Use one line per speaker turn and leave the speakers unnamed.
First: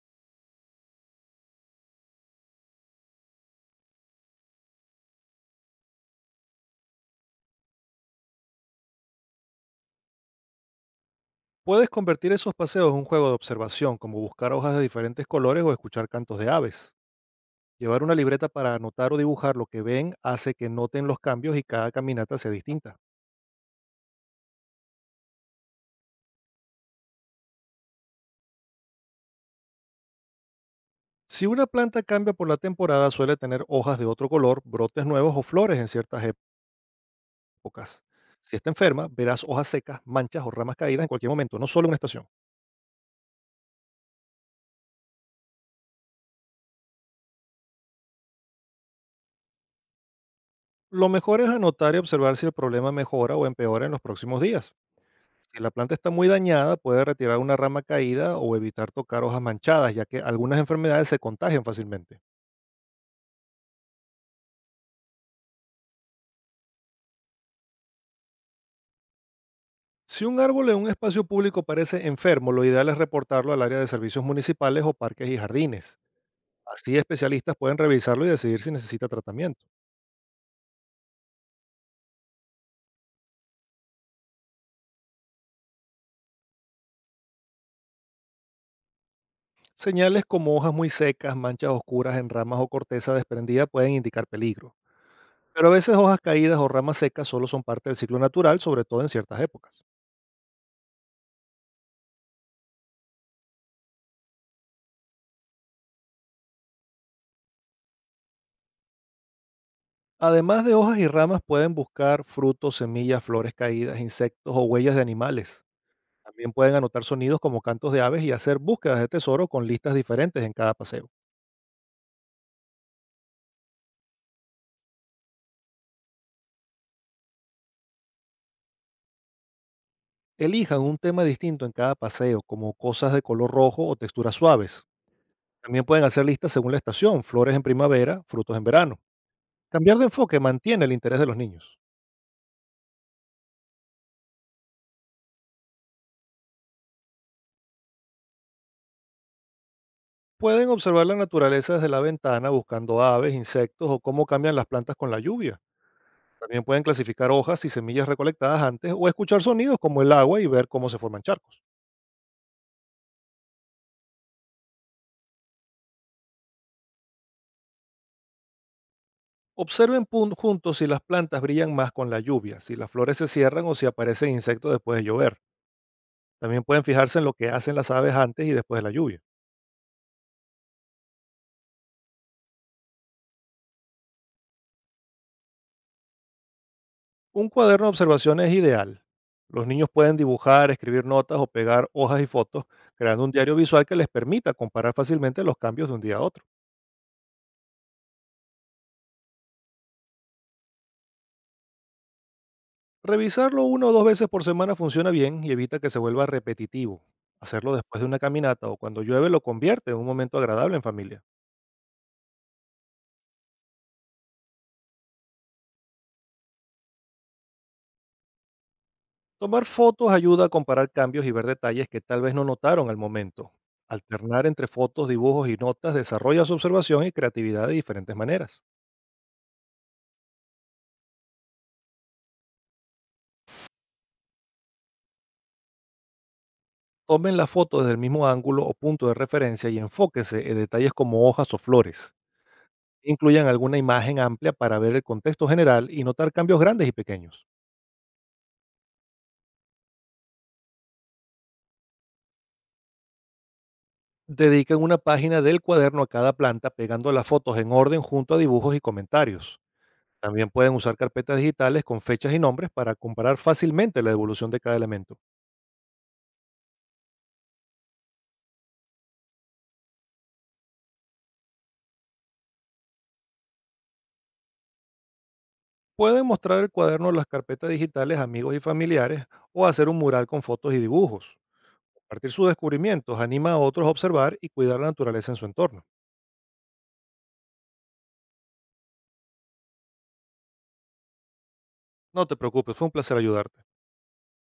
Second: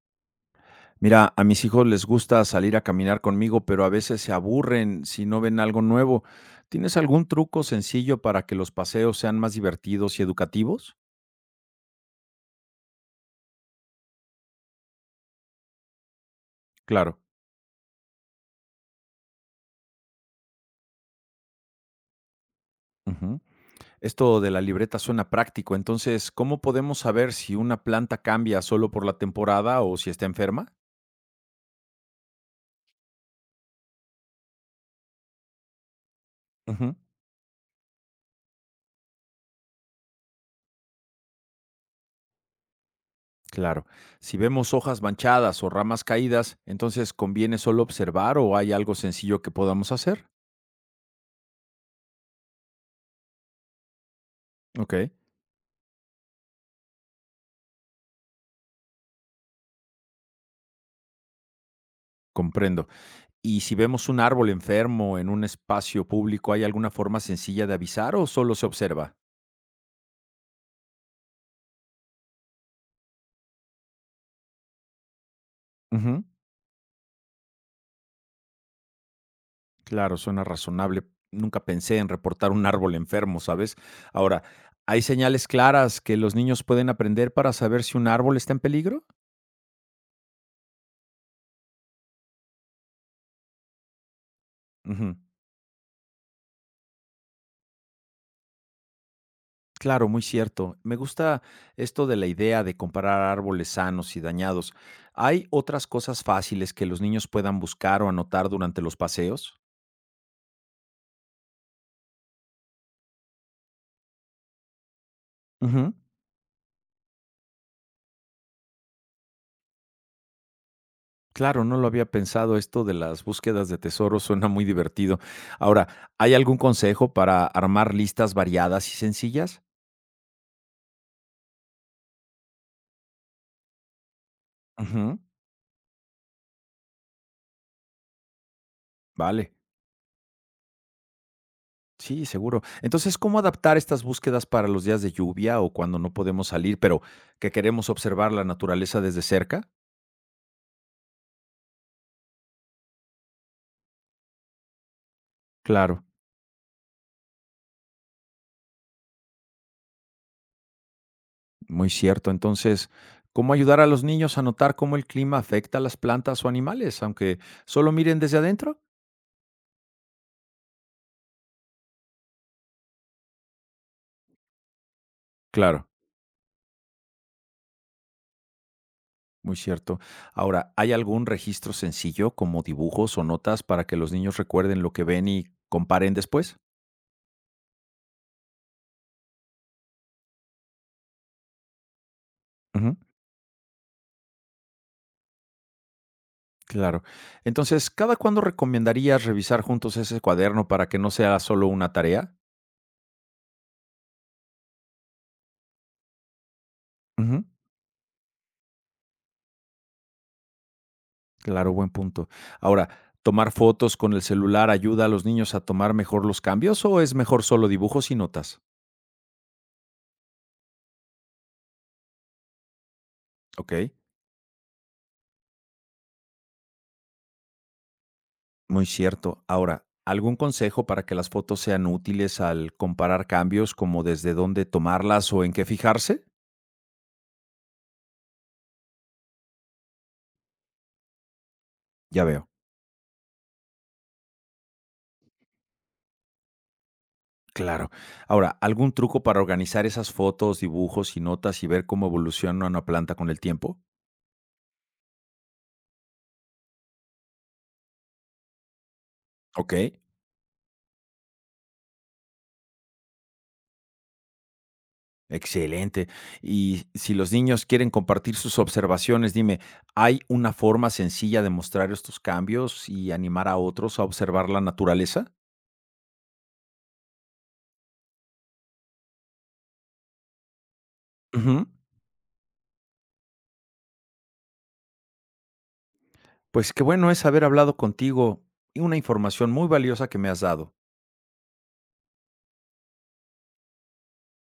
Mira, a mis hijos les gusta salir a caminar conmigo, pero a veces se aburren si no ven algo nuevo. ¿Tienes algún truco sencillo para que los paseos sean más divertidos y educativos?
Puedes convertir esos paseos en un juego de observación, como buscar hojas de diferentes colores o escuchar cantos de aves.
Claro.
Llevar una libreta para anotar o dibujar lo que ven hace que noten los cambios y cada caminata sea distinta.
Ujú. Esto de la libreta suena práctico. Entonces, ¿cómo podemos saber si una planta cambia solo por la temporada o si está enferma?
Si una planta cambia por la temporada, suele tener hojas de otro color, brotes nuevos o flores en ciertas
Ujú.
épocas. Si está enferma, verás hojas secas, manchas o ramas caídas en cualquier momento, no solo en una estación.
Claro, si vemos hojas manchadas o ramas caídas, ¿entonces conviene solo observar o hay algo sencillo que podamos hacer?
Lo mejor es anotar y observar si el problema mejora o empeora en los próximos días.
Ok,
Si la planta está muy dañada, puede retirar una rama caída o evitar tocar hojas manchadas, ya que algunas enfermedades se contagian fácilmente.
comprendo. Y si vemos un árbol enfermo en un espacio público, ¿hay alguna forma sencilla de avisar o solo se observa?
Si un árbol en un espacio público parece enfermo, lo ideal es reportarlo al área de servicios municipales o parques y jardines.
Ujú.
Así especialistas pueden revisarlo y decidir si necesita tratamiento.
Claro, suena razonable. Nunca pensé en reportar un árbol enfermo, ¿sabes? Ahora, ¿hay señales claras que los niños pueden aprender para saber si un árbol está en peligro?
Señales como hojas muy secas, manchas oscuras en ramas o corteza desprendida pueden indicar peligro.
Ujú.
Pero a veces hojas caídas o ramas secas solo son parte del ciclo natural, sobre todo en ciertas épocas.
Claro, muy cierto. Me gusta esto de la idea de comparar árboles sanos y dañados. ¿Hay otras cosas fáciles que los niños puedan buscar o anotar durante los paseos?
Además de hojas y ramas, pueden buscar frutos, semillas, flores caídas, insectos o huellas de animales.
Ujú.
También pueden anotar sonidos como cantos de aves y hacer búsquedas de tesoro con listas diferentes en cada paseo.
Claro, no lo había pensado. Esto de las búsquedas de tesoros suena muy divertido. Ahora, ¿hay algún consejo para armar listas variadas y sencillas?
Elijan un tema distinto en cada paseo, como cosas de color rojo o texturas suaves.
Ujú.
También pueden hacer listas según la estación, flores en primavera, frutos en verano.
Vale,
Cambiar de enfoque mantiene el interés de los niños.
sí, seguro. Entonces, ¿cómo adaptar estas búsquedas para los días de lluvia o cuando no podemos salir, pero que queremos observar la naturaleza desde cerca?
Pueden observar la naturaleza desde la ventana buscando aves, insectos o cómo cambian las plantas con la lluvia.
Claro,
También pueden clasificar hojas y semillas recolectadas antes o escuchar sonidos como el agua y ver cómo se forman charcos.
muy cierto. Entonces, ¿cómo ayudar a los niños a notar cómo el clima afecta a las plantas o animales, aunque solo miren desde adentro?
Observen juntos si las plantas brillan más con la lluvia, si las flores se cierran o si aparecen insectos después de llover.
Claro.
También pueden fijarse en lo que hacen las aves antes y después de la lluvia.
Muy cierto. Ahora, ¿hay algún registro sencillo como dibujos o notas para que los niños recuerden lo que ven y comparen después?
Un cuaderno de observación es ideal. Los niños pueden dibujar, escribir notas o pegar hojas y fotos,
Ujú,
creando un diario visual que les permita comparar fácilmente los cambios de un día a otro.
claro. Entonces, ¿cada cuándo recomendarías revisar juntos ese cuaderno para que no sea solo una tarea?
Revisarlo una o dos veces por semana funciona bien y evita que se vuelva repetitivo.
Ujú,
Hacerlo después de una caminata o cuando llueve lo convierte en un momento agradable en familia.
claro, buen punto. Ahora, ¿tomar fotos con el celular ayuda a los niños a tomar mejor los cambios o es mejor solo dibujos y notas?
Tomar fotos ayuda a comparar cambios y ver detalles que tal vez no notaron al momento.
Ok.
Alternar entre fotos, dibujos y notas desarrolla su observación y creatividad de diferentes maneras.
Muy cierto. Ahora, ¿algún consejo para que las fotos sean útiles al comparar cambios, como desde dónde tomarlas o en qué fijarse?
Tomen las fotos desde el mismo ángulo o punto de referencia y enfóquese en detalles como hojas o flores.
Ya veo.
Incluyan alguna imagen amplia para ver el contexto general y notar cambios grandes y pequeños.
Claro. Ahora, ¿algún truco para organizar esas fotos, dibujos y notas y ver cómo evoluciona una planta con el tiempo?
Dedican una página del cuaderno a cada planta pegando las fotos en orden junto a dibujos y comentarios.
Ok.
También pueden usar carpetas digitales con fechas y nombres para comparar fácilmente la evolución de cada elemento.
Excelente. Y si los niños quieren compartir sus observaciones, dime, ¿hay una forma sencilla de mostrar estos cambios y animar a otros a observar la naturaleza?
Pueden mostrar el cuaderno a las carpetas digitales a amigos y familiares o hacer un mural con fotos y dibujos.
Ujú.
Compartir sus descubrimientos anima a otros a observar y cuidar la naturaleza en su entorno.
Pues qué bueno es haber hablado contigo y una información muy valiosa que me has dado.
No te preocupes, fue un placer ayudarte.